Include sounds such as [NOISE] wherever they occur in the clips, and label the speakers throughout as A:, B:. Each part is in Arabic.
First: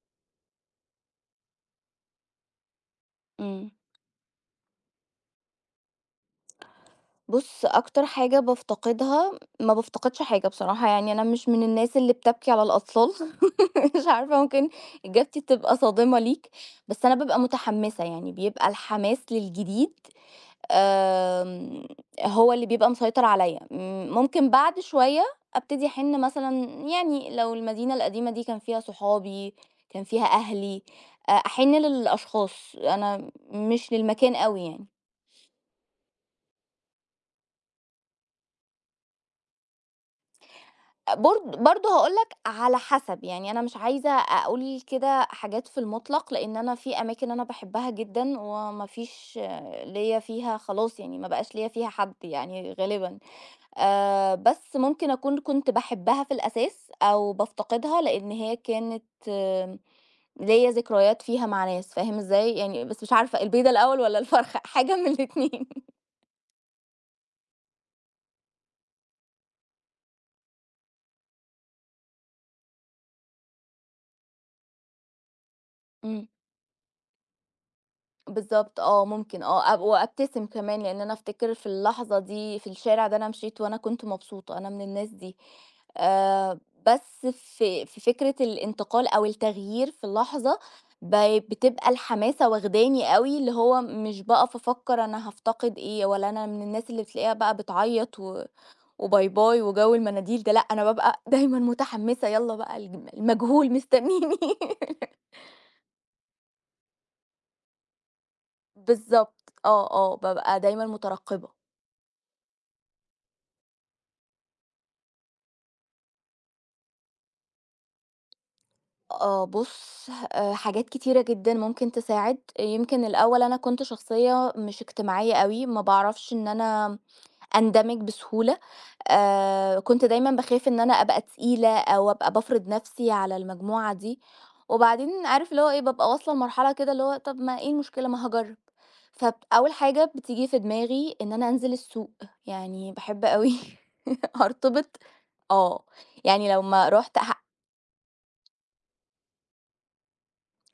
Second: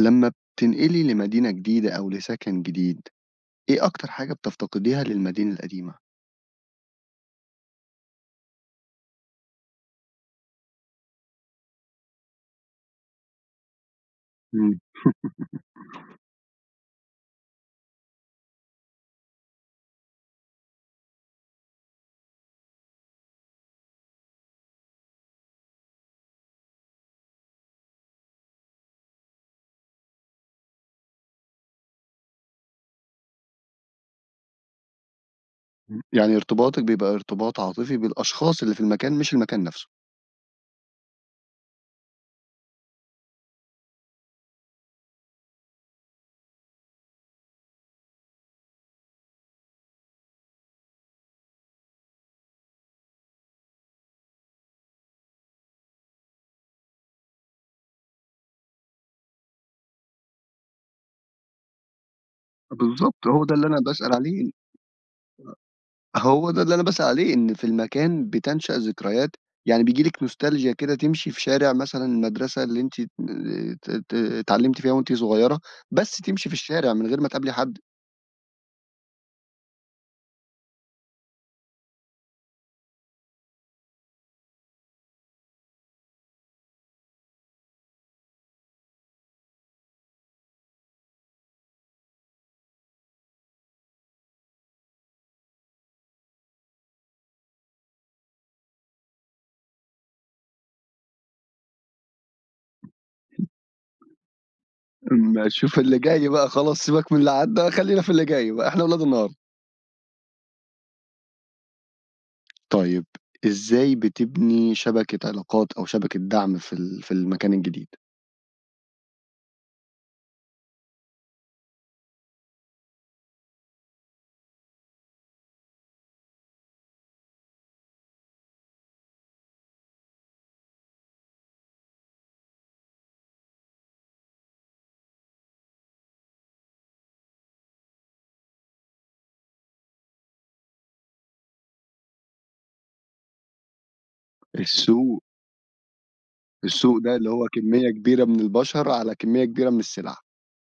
A: لمّا بتنقلي لمدينة جديدة أو لسكن جديد،
B: إمم.
A: إيه أكتر حاجة بتفتقديها للمدينة القديمة؟
B: بُص، أكتر حاجة بافتقدها، ما بافتقدش حاجة بصراحة، يعني أنا مش من الناس اللي بتبكي على الأطفال. [LAUGHS] مش عارفة، ممكن
A: إمم.
B: إجابتي تبقى صادمة ليك، بس أنا بابقى متحمسة، يعني بيبقى الحماس للجديد آمم، هو اللي بيبقى مسيطر عليّا. ممكن بعد شوية أبتدي أحِن مثلًا، يعني لو المدينة القديمة دي كان فيها صحابي، كان فيها أهلي، أحِن للأشخاص، أنا مش للمكان أوي يعني.
A: إمم، يعني ارتباطِك بيبقى ارتباط عاطفي بالأشخاص اللي في المكان مش المكان نفسه.
B: برضه هاقول لك على حسب، يعني أنا مش عايزة أقول كده حاجات في المطلق، لإن أنا في أماكن أنا باحبها جدًا وما فيش ليّا فيها خلاص، يعني ما بقاش ليّا فيها حد يعني غالبًا، بس ممكن أكون كنت باحبها في الأساس أو بافتقدها لإن هي كانت ليّا ذكريات فيها مع ناس، فاهم إزاي؟ يعني بس مش
A: بالضبط،
B: عارفة
A: هو ده اللي
B: البيضة
A: أنا
B: الأول
A: باسأل
B: والّا
A: عليه.
B: الفرخة؟ [LAUGHS] حاجة من الاتنين.
A: هو ده اللي أنا باسأل عليه، إن في المكان بتنشأ ذكريات، يعني بييجي لِك نوستالجيا كده تمشي في شارع مثلًا المدرسة اللي أنتِ ت ت اتعلمتِ فيها وأنتِ صغيرة، بس
B: إمم.
A: تمشي في الشارع من غير ما تقابلي حد،
B: بالضبط آه، ممكن، آه، أب وأبتسم كمان، لإن أنا أفتكر في اللحظة دي في الشارع ده أنا مشيت وأنا كنت مبسوطة، أنا من الناس دي. آآ، بس في فكرة الانتقال أو التغيير في اللحظة ب بتبقى الحماسة واخداني أوي، اللي هو مش باقف أفكر أنا هافتقد إيه، ولا أنا من الناس اللي بتلاقيها بقى بتعيط و وباي باي وجو المناديل ده، لأ، أنا بابقى [LAUGHS] دايمًا متحمسة، يالّا بقى المجهول مستنيني. [LAUGHS]
A: أمّا تشوف [LAUGHS] اللي جاي بقى خلاص سيبك من اللي عدّى، خلّينا في اللي جاي بقى، إحنا ولاد النهار.
B: بالضبط، آه، آه، بابقى دايمًا مترقبة.
A: طيب، إزاي بتبني شبكة علاقات أو شبكة دعم في المكان الجديد؟
B: آه بُص، حاجات كتيرة جدًا ممكن تساعد. يمكن الأول أنا كنت شخصية مش اجتماعية أوي، ما باعرفش إن أنا أندمج بسهولة. كنت دايمًا باخاف إن أنا أبقى تقيلة أو أبقى بافرض نفسي على المجموعة دي. وبعدين عارف اللي هو إيه، بابقى واصلة لمرحلة كده، اللي هو طب ما إيه المشكلة، ما هاجرب. أول حاجة بتيجي في دماغي إن أنا أنزل السوق، يعني باحب أوي [LAUGHS] أرتبط
A: السوق.
B: آه، يعني لمّا
A: السوق ده
B: رُحت
A: اللي
B: ح
A: هو كمية كبيرة من البشر على كمية كبيرة من السلع.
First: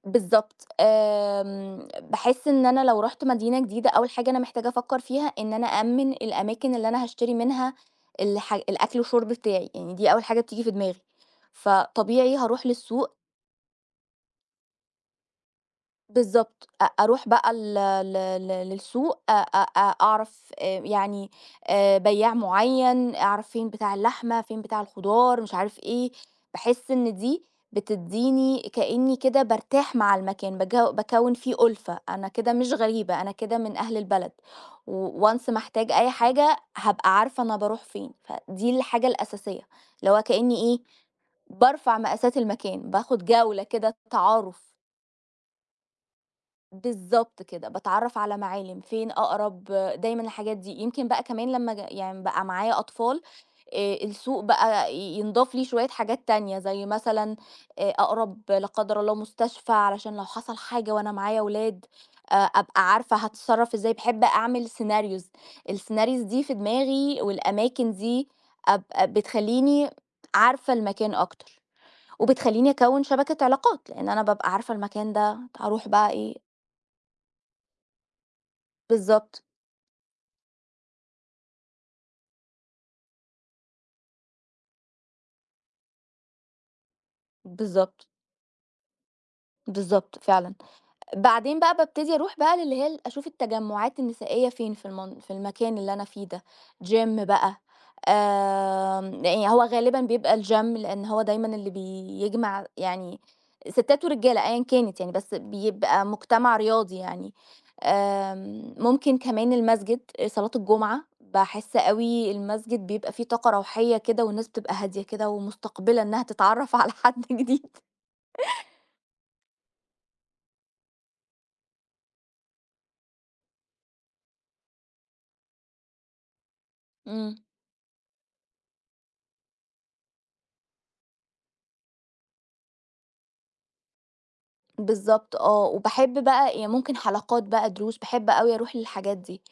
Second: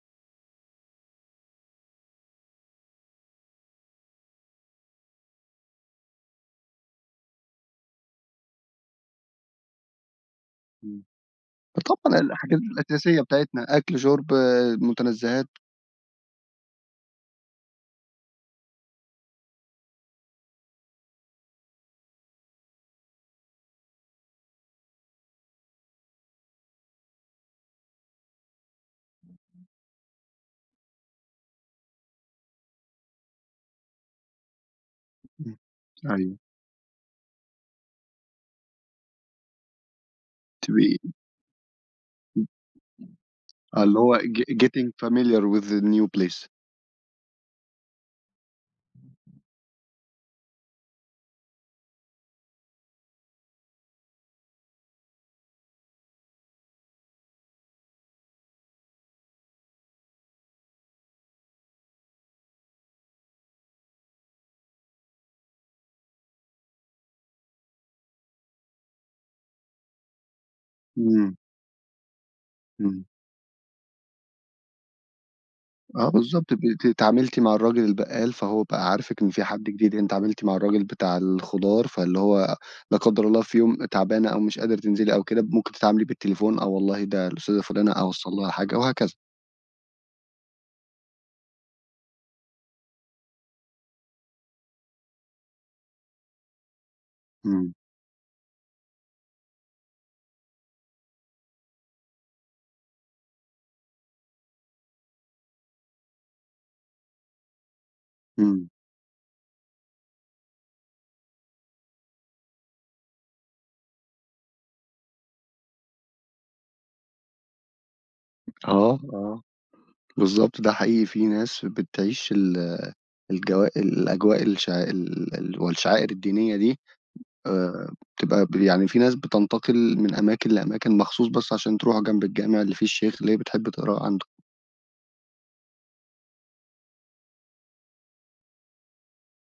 B: بالضبط، باحس إن أنا لو رُحت مدينة جديدة، أول حاجة أنا محتاجة أفكّر فيها إن أنا أأمِّن الأماكن اللي أنا هاشتري منها الأكل والشرب بتاعي، يعني دي أول حاجة بتيجي في دماغي،
A: إمم. فطبعًا
B: فطبيعي
A: الحاجات
B: هاروح للسوق.
A: الأساسية بتاعتنا أكل، شرب، آه، متنزهات.
B: بالضبط، أروح بقى ل ل ل للسوق أ أ أ أعرف يعني بيّاع معيّن، أعرف فين بتاع اللحمة، فين بتاع الخضار، مش عارف إيه، باحس إن دي بتدّيني كإني كده بارتاح مع المكان، باكوّن فيه أُلفة، أنا كده مش غريبة، أنا كده من أهل البلد، و once
A: إمم.
B: ما احتاج أي
A: أيوه.
B: حاجة هابقى عارفة أنا باروح فين، فدي الحاجة الأساسية، اللي هو كإني
A: to
B: إيه،
A: be
B: بارفع مقاسات المكان، باخد جولة كده
A: اللي هو
B: تعارُف.
A: getting familiar with the new place.
B: بالضبط كده، باتعرّف على معالم، فين أقرب، دايمًا الحاجات دي. يمكن بقى كمان لمّا يعني بقى معايا أطفال، السوق بقى ينضاف ليه شوية حاجات تانية، زي مثلًا أقرب لا قدر الله مستشفى، علشان لو حصل حاجة وأنا معايا ولاد، أبقى عارفة هاتصرّف إزاي. باحب أعمل scenarios، الscenarios دي في دماغي والأماكن دي أبقى بتخلّيني عارفة المكان
A: إمم،
B: أكتر، وبتخلّيني أكوّن
A: إمم.
B: شبكة علاقات، لإن أنا بابقى عارفة المكان ده هاروح
A: آه
B: بقى إيه.
A: بالضبط، بت اتعاملتِ مع الراجل البقّال، فهو بقى عارفِك إن
B: بالضبط،
A: في حد جديد، أنتِ اتعاملتِ مع الراجل بتاع الخضار، فاللي هو لا قدّر الله في يوم تعبانة أو مش قادرة تنزلي أو كده، ممكن تتعاملي بالتليفون، آه والله ده الأستاذة فُلانة
B: بالضبط،
A: أوصّل لها حاجة وهكذا.
B: بالضبط فعلًا. بعدين بقى بابتدي أروح بقى للي هي أشوف التجمُّعات النسائية فين في المكان اللي أنا فيه ده، gym بقى.
A: إمم،
B: يعني هو غالبًا بيبقى الgym، لإن هو دايمًا اللي بيجمع يعني ستات ورجالة أيًا كانت يعني، بس بيبقى مجتمع رياضي يعني.
A: إمم.
B: ممكن كمان المسجد، صلاة الجمعة، باحس أوي المسجد بيبقى فيه طاقة روحية كده، والناس بتبقى هادية كده، ومستقبلة إنها تتعرّف [LAUGHS] على حد جديد.
A: آه، آه، بالضبط، ده حقيقي في ناس بتعيش ال الجوا الأجواء الشع ال ال والشعائر الدينية دي.
B: إمم،
A: بتبقى يعني في ناس بتنتقل من أماكن لأماكن مخصوص بس عشان تروح جنب الجامع اللي فيه الشيخ اللي هي بتحب تقراه عنده.
B: بالضبط آه، وباحب بقى يعني ممكن حلقات بقى دروس، باحب أوي أروح للحاجات دي.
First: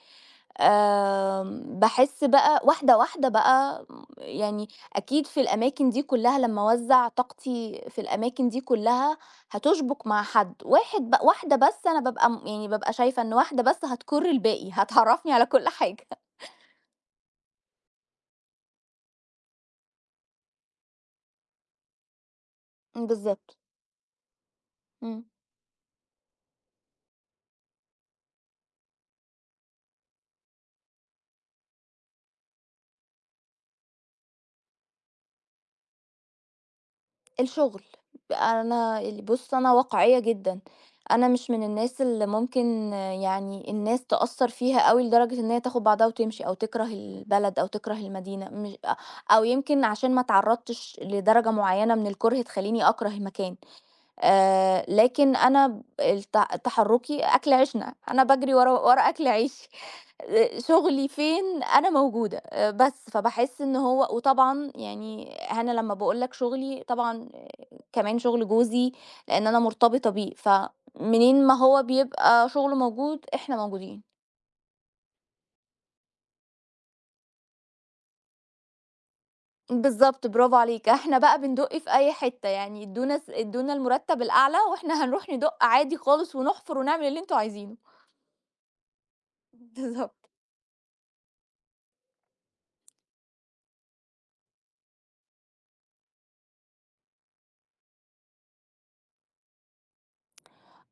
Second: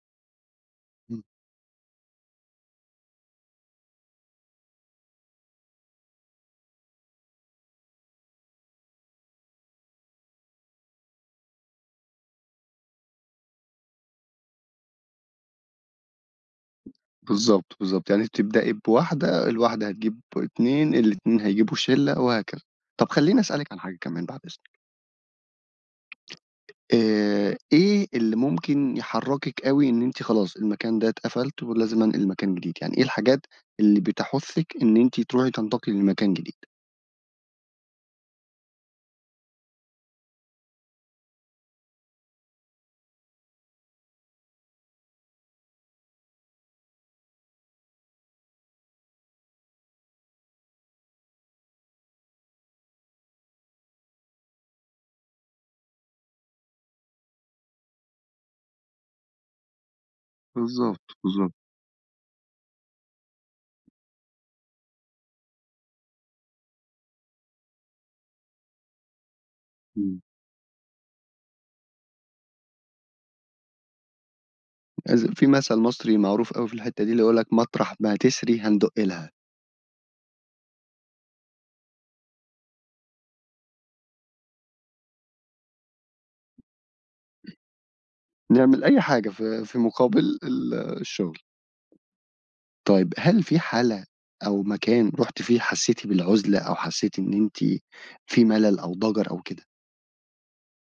A: إمم.
B: باحس بقى واحدة بقى، يعني أكيد في الأماكن دي كلّها لمّا أوزّع طاقتي في الأماكن دي كلّها هتُشبُك مع حد، واحدة، بس أنا بابقى يعني بابقى شايفة إن واحدة بس هتكُر الباقي، هتعرّفني على كل حاجة.
A: بالضبط، بالضبط. يعني بتبدئي بواحدة، الواحدة هتجيب 2، الاتنين هيجيبوا شِلّة وهكذا. طب خلّيني
B: بالضبط.
A: أسألِك عن حاجة كمان بعد إذنِك،
B: إمم.
A: إيه اللي ممكن يحرّكِك أوي إن أنتِ خلاص المكان ده اتقفلت ولازم أنقل مكان جديد؟ يعني إيه الحاجات اللي بتحُثِّك إن أنتِ تروحي تنتقلي لمكان جديد؟
B: الشغل. أنا بُص، أنا واقعية جدًا، أنا مش من الناس اللي ممكن يعني الناس تأثّر فيها أوي لدرجة إن هي تاخد بعضها وتمشي أو تكره البلد أو تكره المدينة، مش أ أو يمكن عشان ما اتعرّضتش لدرجة معيّنة من الكره تخلّيني أكره مكان. لكن أنا ب الت تحرُّكي أكل عيشنا، أنا باجري ورا ورا أكل عيشي. [LAUGHS]
A: بالضبط،
B: شُغلي
A: بالضبط.
B: فين أنا موجودة بس، فباحس إن هو، وطبعًا يعني أنا لمّا باقول لك شُغلي طبعًا كمان شُغل جوزي، لإن أنا مرتبطة
A: إمم.
B: بيه، فمنين ما هو بيبقى شُغله موجود، إحنا موجودين.
A: في مثل مصري معروف أوي في الحتّة دي اللي يقول لك: "مطرح ما تسري هندُق لها."
B: بالضبط، برافو عليك، إحنا بقى بندُق في أي حتّة، يعني ادّونا المُرتّب الأعلى وإحنا هنروح ندُق عادي خالص، ونحفُر، ونعمل اللي أنتم عايزينه.
A: نعمل أي حاجة
B: [LAUGHS]
A: في
B: بالضبط.
A: مقابل ال الشغل. طيب، هل في حالة أو مكان رُحتِ فيه حسّيتِ بالعُزلة أو حسّيتِ إن أنتِ في ملل أو ضَجَر أو كده؟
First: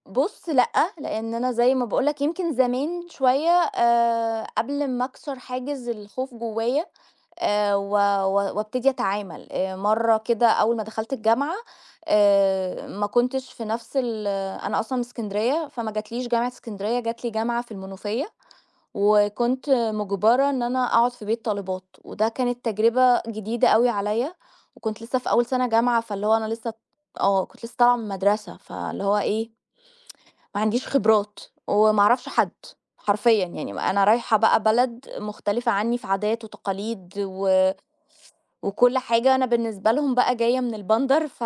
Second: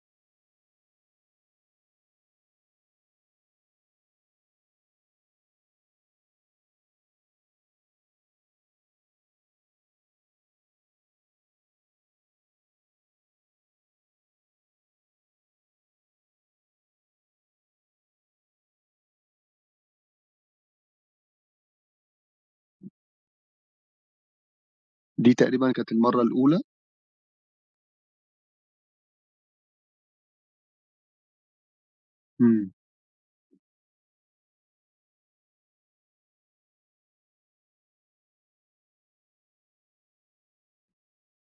B: بُص لأ، لإن أنا زي ما باقول لك يمكن زمان شوية قبل ما أكسر حاجز الخوف جوايا و و وابتدي أتعامل، مرّة كده أول ما دخلت الجامعة، ما كنتش في نفس ال آه، أنا أصلًا من إسكندرية، فما جاتليش جامعة إسكندرية، جات لي جامعة في المنوفية، وكنت مُجبرة إن أنا أقعد في بيت طالبات، وده كانت تجربة جديدة أوي عليَّ، وكنت لسه في
A: دي
B: أول سنة
A: تقريبًا كانت
B: جامعة،
A: المَرّة
B: فاللي هو أنا
A: الأولى.
B: لسه كنت لسه طالعة من مدرسة، فاللي هو إيه، ما عنديش خبرات، وما أعرفش حد،
A: إمم.
B: حرفيًا يعني. ما أنا رايحة بقى بلد مختلفة عني في عادات وتقاليد و وكل حاجة، أنا بالنسبة لهم بقى جاية من البندر،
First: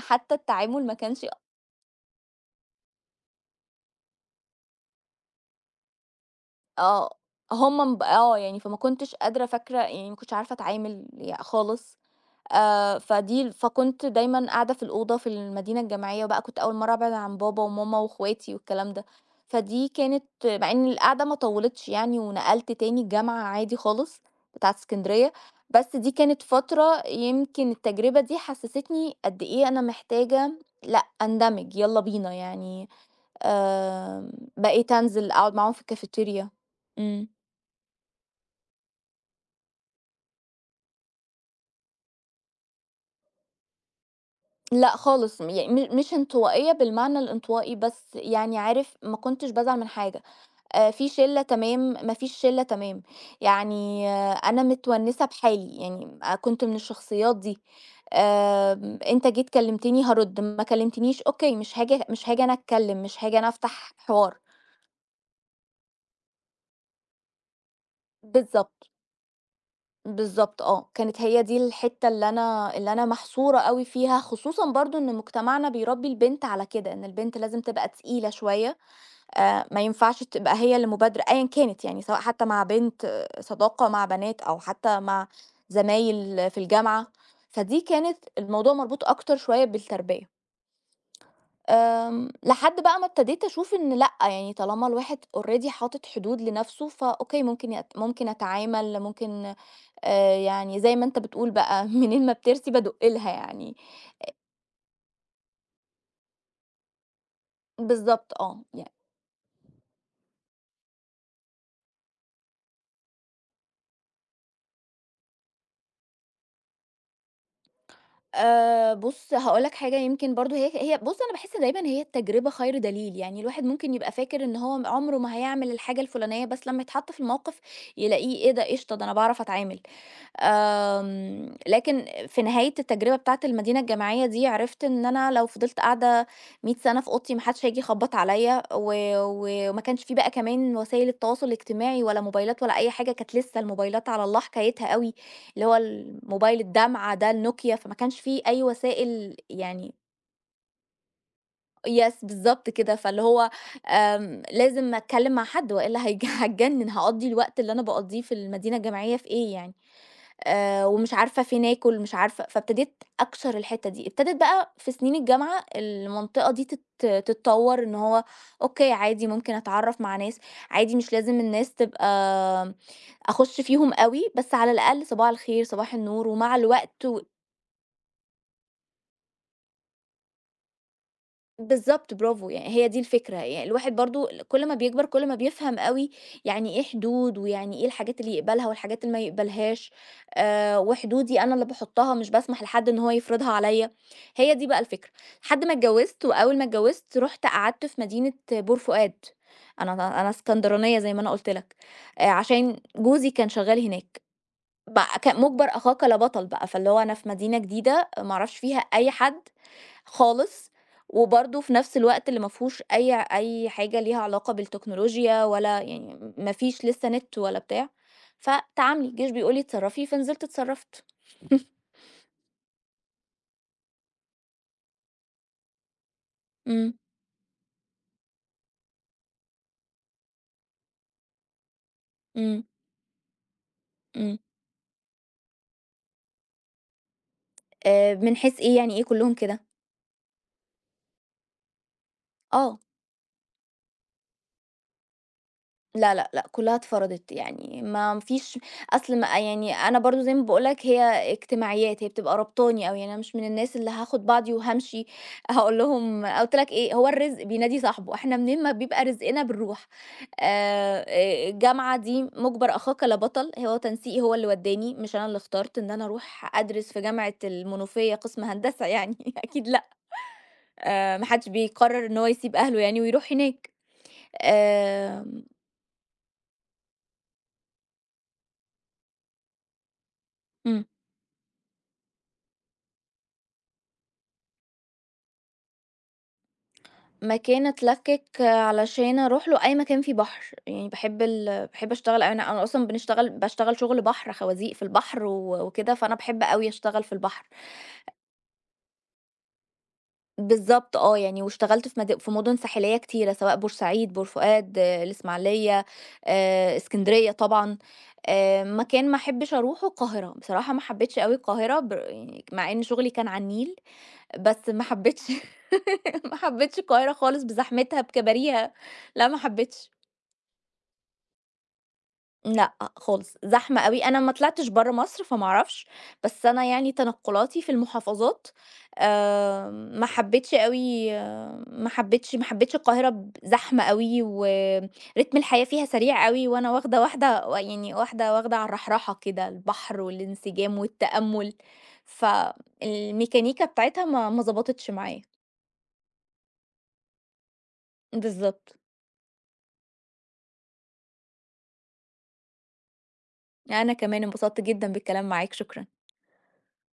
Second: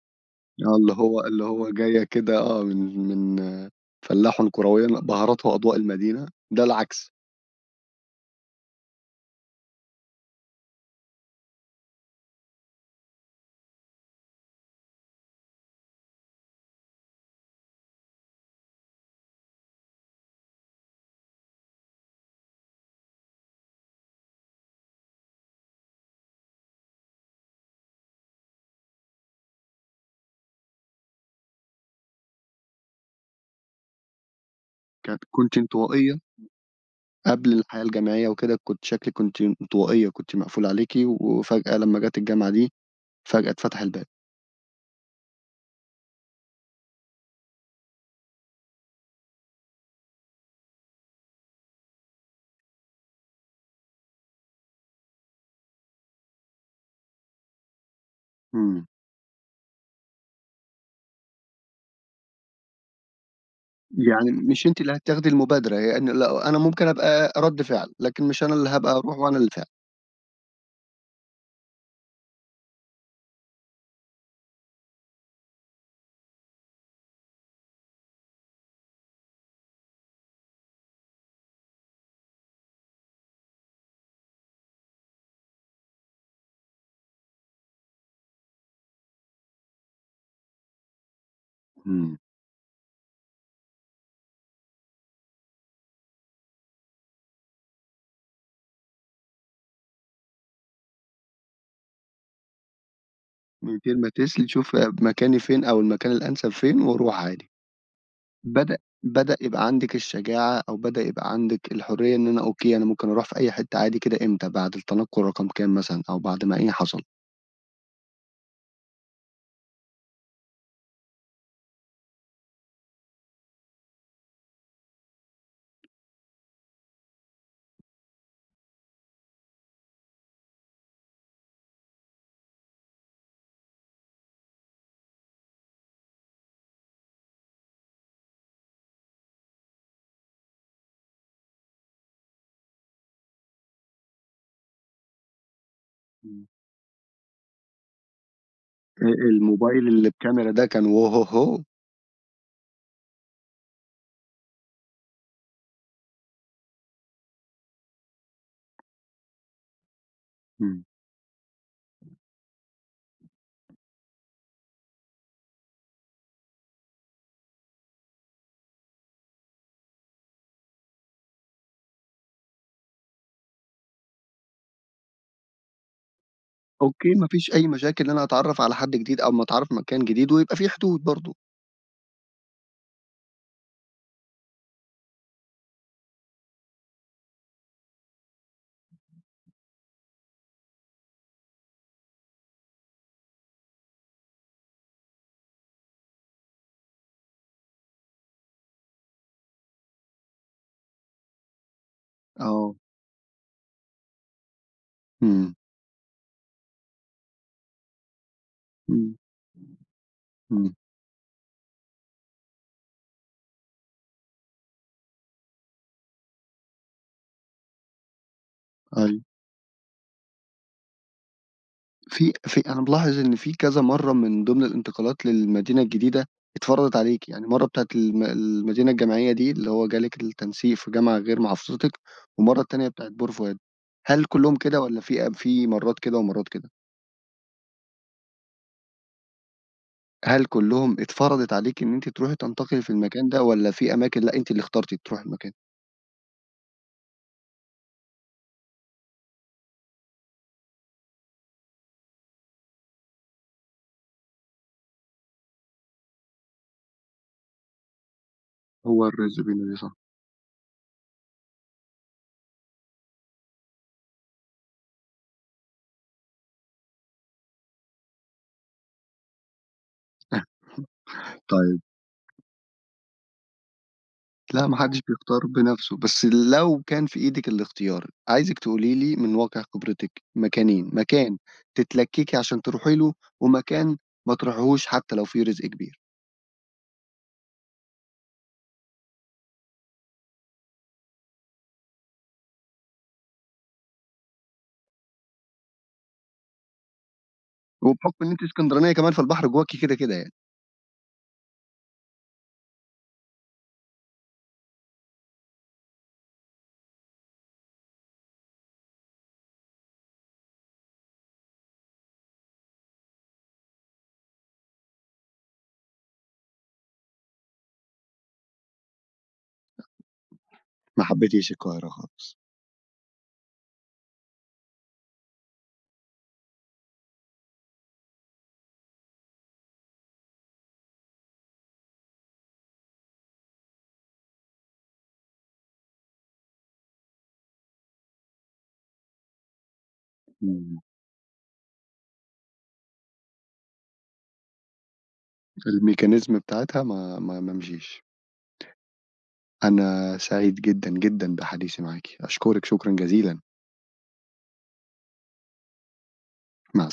B: حتى [LAUGHS]
A: آه،
B: التعامل
A: اللي
B: ما
A: هو
B: كانش
A: اللي هو جاية كده آه، من فلاحٌ كرويًا بهارات وأضواء المدينة، ده العكس.
B: آه، هم ب آه، يعني فما كنتش قادرة، فاكرة يعني ما كنتش عارفة أتعامل خالص. فكنت دايمًا قاعدة في الأوضة في المدينة الجامعية، وبقى كنت أول مرّة أبعد عن بابا وماما واخواتي والكلام ده، فدي كانت، مع إن القعدة ما طوّلتش يعني، ونقلت تاني الجامعة عادي خالص بتاعة إسكندرية، بس دي كانت فترة، يمكن التجربة دي حسستني قد إيه أنا محتاجة، لأ، أندمج، يالّا بينا يعني. آمم، بقيت
A: كانت،
B: أنزل أقعد
A: كنتِ
B: معاهم في
A: انطوائية
B: الكافتيريا. إمم.
A: قبل الحياة الجامعية وكده؟ كنتِ شكلِك كنتِ انطوائية، كنتِ مقفول عليكِ وفجأة لمّا جات الجامعة دي، فجأة اتفتح الباب.
B: لأ خالص، يعني مش انطوائية بالمعنى الانطوائي، بس يعني عارف ما كنتش بازعل من حاجة، في شِلّة تمام، ما فيش شِلّة تمام، يعني أنا متونسة بحالي، يعني كنت من الشخصيات دي.
A: إمم.
B: أنت جيت كلمتني هارُد، ما كلمتنيش أوكي، مش هاجي أنا أتكلم، مش هاجي أنا أفتح
A: يعني
B: حوار.
A: مش أنتِ اللي هتاخدي المبادرة، يعني لأ أنا ممكن أبقى رَد فعل، لكن مش أنا اللي
B: بالضبط،
A: هابقى أروح وأنا اللي أدفع.
B: بالضبط آه، كانت هي دي الحتة اللي أنا محصورة أوي فيها، خصوصًا برضه إن مجتمعنا بيربي البنت على كده، إن البنت لازم تبقى تقيلة شوية، ما ينفعش تبقى هي اللي مبادرة أيًا كانت يعني، سواء حتى مع بنت، صداقة مع بنات، أو حتى مع زمايل في الجامعة، فدي كانت الموضوع مربوط أكتر شوية بالتربية.
A: إمم.
B: لحد بقى ما ابتديت أشوف إن لأ، يعني طالما الواحد already حاطط حدود لنفسه، فأوكي، ممكن أتعامل، يعني زي ما أنت بتقول بقى [LAUGHS] منين ما بترسي بادق لها يعني.
A: من غير ما تسألي شوف مكاني فين أو المكان الأنسب فين وأروح عادي.
B: بالضبط آه.
A: بدأ بدأ يبقى عندِك الشجاعة أو بدأ يبقى عندِك الحرية إن أنا أوكي، أنا ممكن أروح في أي حتة عادي كده. إمتى، بعد التنقل رقم كام مثلًا أو بعد ما إيه حصل.
B: بُص، هاقول لك حاجة يمكن برضه هي هي بُص، أنا باحس دايمًا هي التجربة خير دليل، يعني الواحد ممكن يبقى فاكر إن هو عمره ما هيعمل الحاجة الفلانية، بس لمّا يتحط في الموقف يلاقيه إيه ده قشطة، ده أنا باعرف أتعامل. لكن في نهاية التجربة بتاعة المدينة الجامعية دي عرفت إن أنا لو فضلت قاعدة 100 سَنة في أوضتي ما حدش هييجي يخبّط عليّا، و و وما كانش في بقى كمان وسايل التواصل الاجتماعي ولا موبايلات ولا أي حاجة، كانت لسه الموبايلات على الله حكايتها أوي، اللي هو
A: إمم.
B: الموبايل الدمعة ده النوكيا، فما كانش في أي وسائل
A: الموبايل
B: يعني.
A: اللي بكاميرا ده كان وهوهو!
B: Yes بالضبط كده، فاللي هو لازم أتكلّم مع حد وإلا [LAUGHS] هاتجنن، هاقضّي الوقت اللي أنا باقضّيه في المدينة الجامعية في إيه يعني؟
A: إمم.
B: ومش عارفة فين آكل، مش عارفة، فابتديت أكشر الحتّة دي، ابتدت بقى في سنين الجامعة المنطقة دي تتطوّر إن هو أوكي عادي، ممكن أتعرّف مع ناس، عادي مش لازم الناس تبقى، آمم، أخُش فيهم أوي، بس على الأقل صباح الخير، صباح النور، ومع الوقت
A: أوكي،
B: و.
A: ما فيش أي مشاكل إن أنا أتعرّف على حد جديد أو أمّا أتعرّف مكان جديد ويبقى في حدود برضه.
B: بالضبط، برافو، يعني هي دي الفكرة، يعني الواحد برضه كل ما بيكبر كل ما بيفهم أوي يعني إيه حدود، ويعني إيه الحاجات اللي يقبلها والحاجات اللي ما يقبلهاش، وحدودي أنا اللي باحطها، مش باسمح لحد إن هو يفرضها عليَّ، هي دي بقى الفكرة. لحد ما اتجوزت، وأول ما اتجوزت رُحت قعدت في مدينة بور فؤاد، أنا اسكندرانية زي ما أنا قُلت لك،
A: آه.
B: عشان جوزي كان شغال هناك، بقى
A: إمم.
B: مُجبر أخاك لا بطل بقى، فاللي هو أنا في مدينة جديدة ما أعرفش فيها أي
A: إمم.
B: حد خالص،
A: إمم،
B: وبرضه في نفس الوقت اللي ما فيهوش أي حاجة ليها علاقة بالتكنولوجيا، ولا يعني ما فيش لسه نت ولا بتاع، فتعاملي،
A: أيوه.
B: الجيش بيقول لي اتصرّفي، فنزلت اتصرّفت.
A: في أنا ملاحظ إن في كذا مرّة من ضمن الانتقالات للمدينة الجديدة
B: إمم،
A: اتفرضت عليكِ، يعني مرّة بتاعة المدينة الجامعية دي اللي هو جالِك التنسيق في جامعة غير محافظتِك، والمرّة
B: إمم،
A: التانية بتاعة بور فؤاد. هل
B: إمم.
A: كلّهم كده والّا في مرّات كده ومرّات كده؟
B: من حيث إيه، يعني إيه كلّهم كده؟
A: هل كلّهم اتفرضت عليكِ إن أنتِ تروحي
B: آه.
A: تنتقلي في المكان ده والّا في أماكن لأ أنتِ اللي اخترتِ تروحي المكان؟
B: لا، لأ، لأ، كلّها اتفرضت، يعني ما فيش، أصل ما يعني أنا برضه زي ما باقول لك هي اجتماعيات، هي بتبقى ربطاني أوي، يعني أنا مش من الناس اللي هاخد بعضي وهامشي، [LAUGHS] هاقول لهم قُلت لك إيه، هو الرزق بينادي صاحبه، إحنا منين ما بيبقى
A: هو الرزق
B: رزقنا
A: بيننا،
B: بنروح.
A: صح.
B: الجامعة دي مُجبر أخاك لا بطل، هو تنسيقي هو اللي ودّاني، مش أنا اللي اخترت إن أنا أروح أدرس في جامعة المنوفية قسم هندسة يعني، [LAUGHS] أكيد لأ.
A: [LAUGHS]
B: ما حدش
A: طيب.
B: بيقرر إن هو يسيب أهله يعني ويروح هناك.
A: لأ، ما حدّش بيختار
B: آمم،
A: بنَفْسه، بس لو كان في إيدِك الاختيار، عايزِك تقولي لي من واقع خبرتِك
B: إمم.
A: مكانين، مكان تتلكّكي عشان تروحي له، ومكان ما تروحيهوش حتى لو في رزق كبير.
B: مكان أتلكِّك علشان أروح له أي مكان فيه بحر، يعني باحب أشتغل أوي، أنا أصلًا باشتغل شغل بحر، خوازيق في البحر وكده، فأنا باحب أوي أشتغل في البحر.
A: وبحُكم إن أنتِ إسكندرانية كمان، فالبحر جواكِ كده، كده يعني.
B: بالضبط آه، يعني واشتغلت في مدن ساحلية كتيرة، سواء بورسعيد، بورفؤاد، الإسماعيلية، إسكندرية طبعًا. مكان ما أحبش أروحه القاهرة، بصراحة ما حبيتش أوي القاهرة يعني، مع إن شغلي كان على النيل، بس ما حبيتش [LAUGHS] ما حبيتش القاهرة خالص، بزحمتها، بكباريها، لأ ما حبيتش.
A: ما حبيتيش القاهرة خالص.
B: لأ خالص، زحمة أوي، أنا ما طلعتش برّه مصر فما أعرفش، بس أنا يعني تنقلاتي في المحافظات، ما حبيتش أوي ما حبيتش ما حبيتش القاهرة، زحمة أوي ورتم الحياة فيها سريع أوي، وأنا واخدة، واحدة و يعني واحدة واخدة على الرحرحة كده، البحر
A: إمم،
B: والانسجام والتأمل، فالميكانيكا بتاعتها ما ضبطتش معايا.
A: الmechanism بتاعتها ما مشيش.
B: بالضبط،
A: أنا سعيد جدًا، جدًا بحديثي معاكِ، أشكرِك شكرًا جزيلًا.
B: أنا كمان انبسطت جدًا بالكلام معاك، شكرًا.
A: مع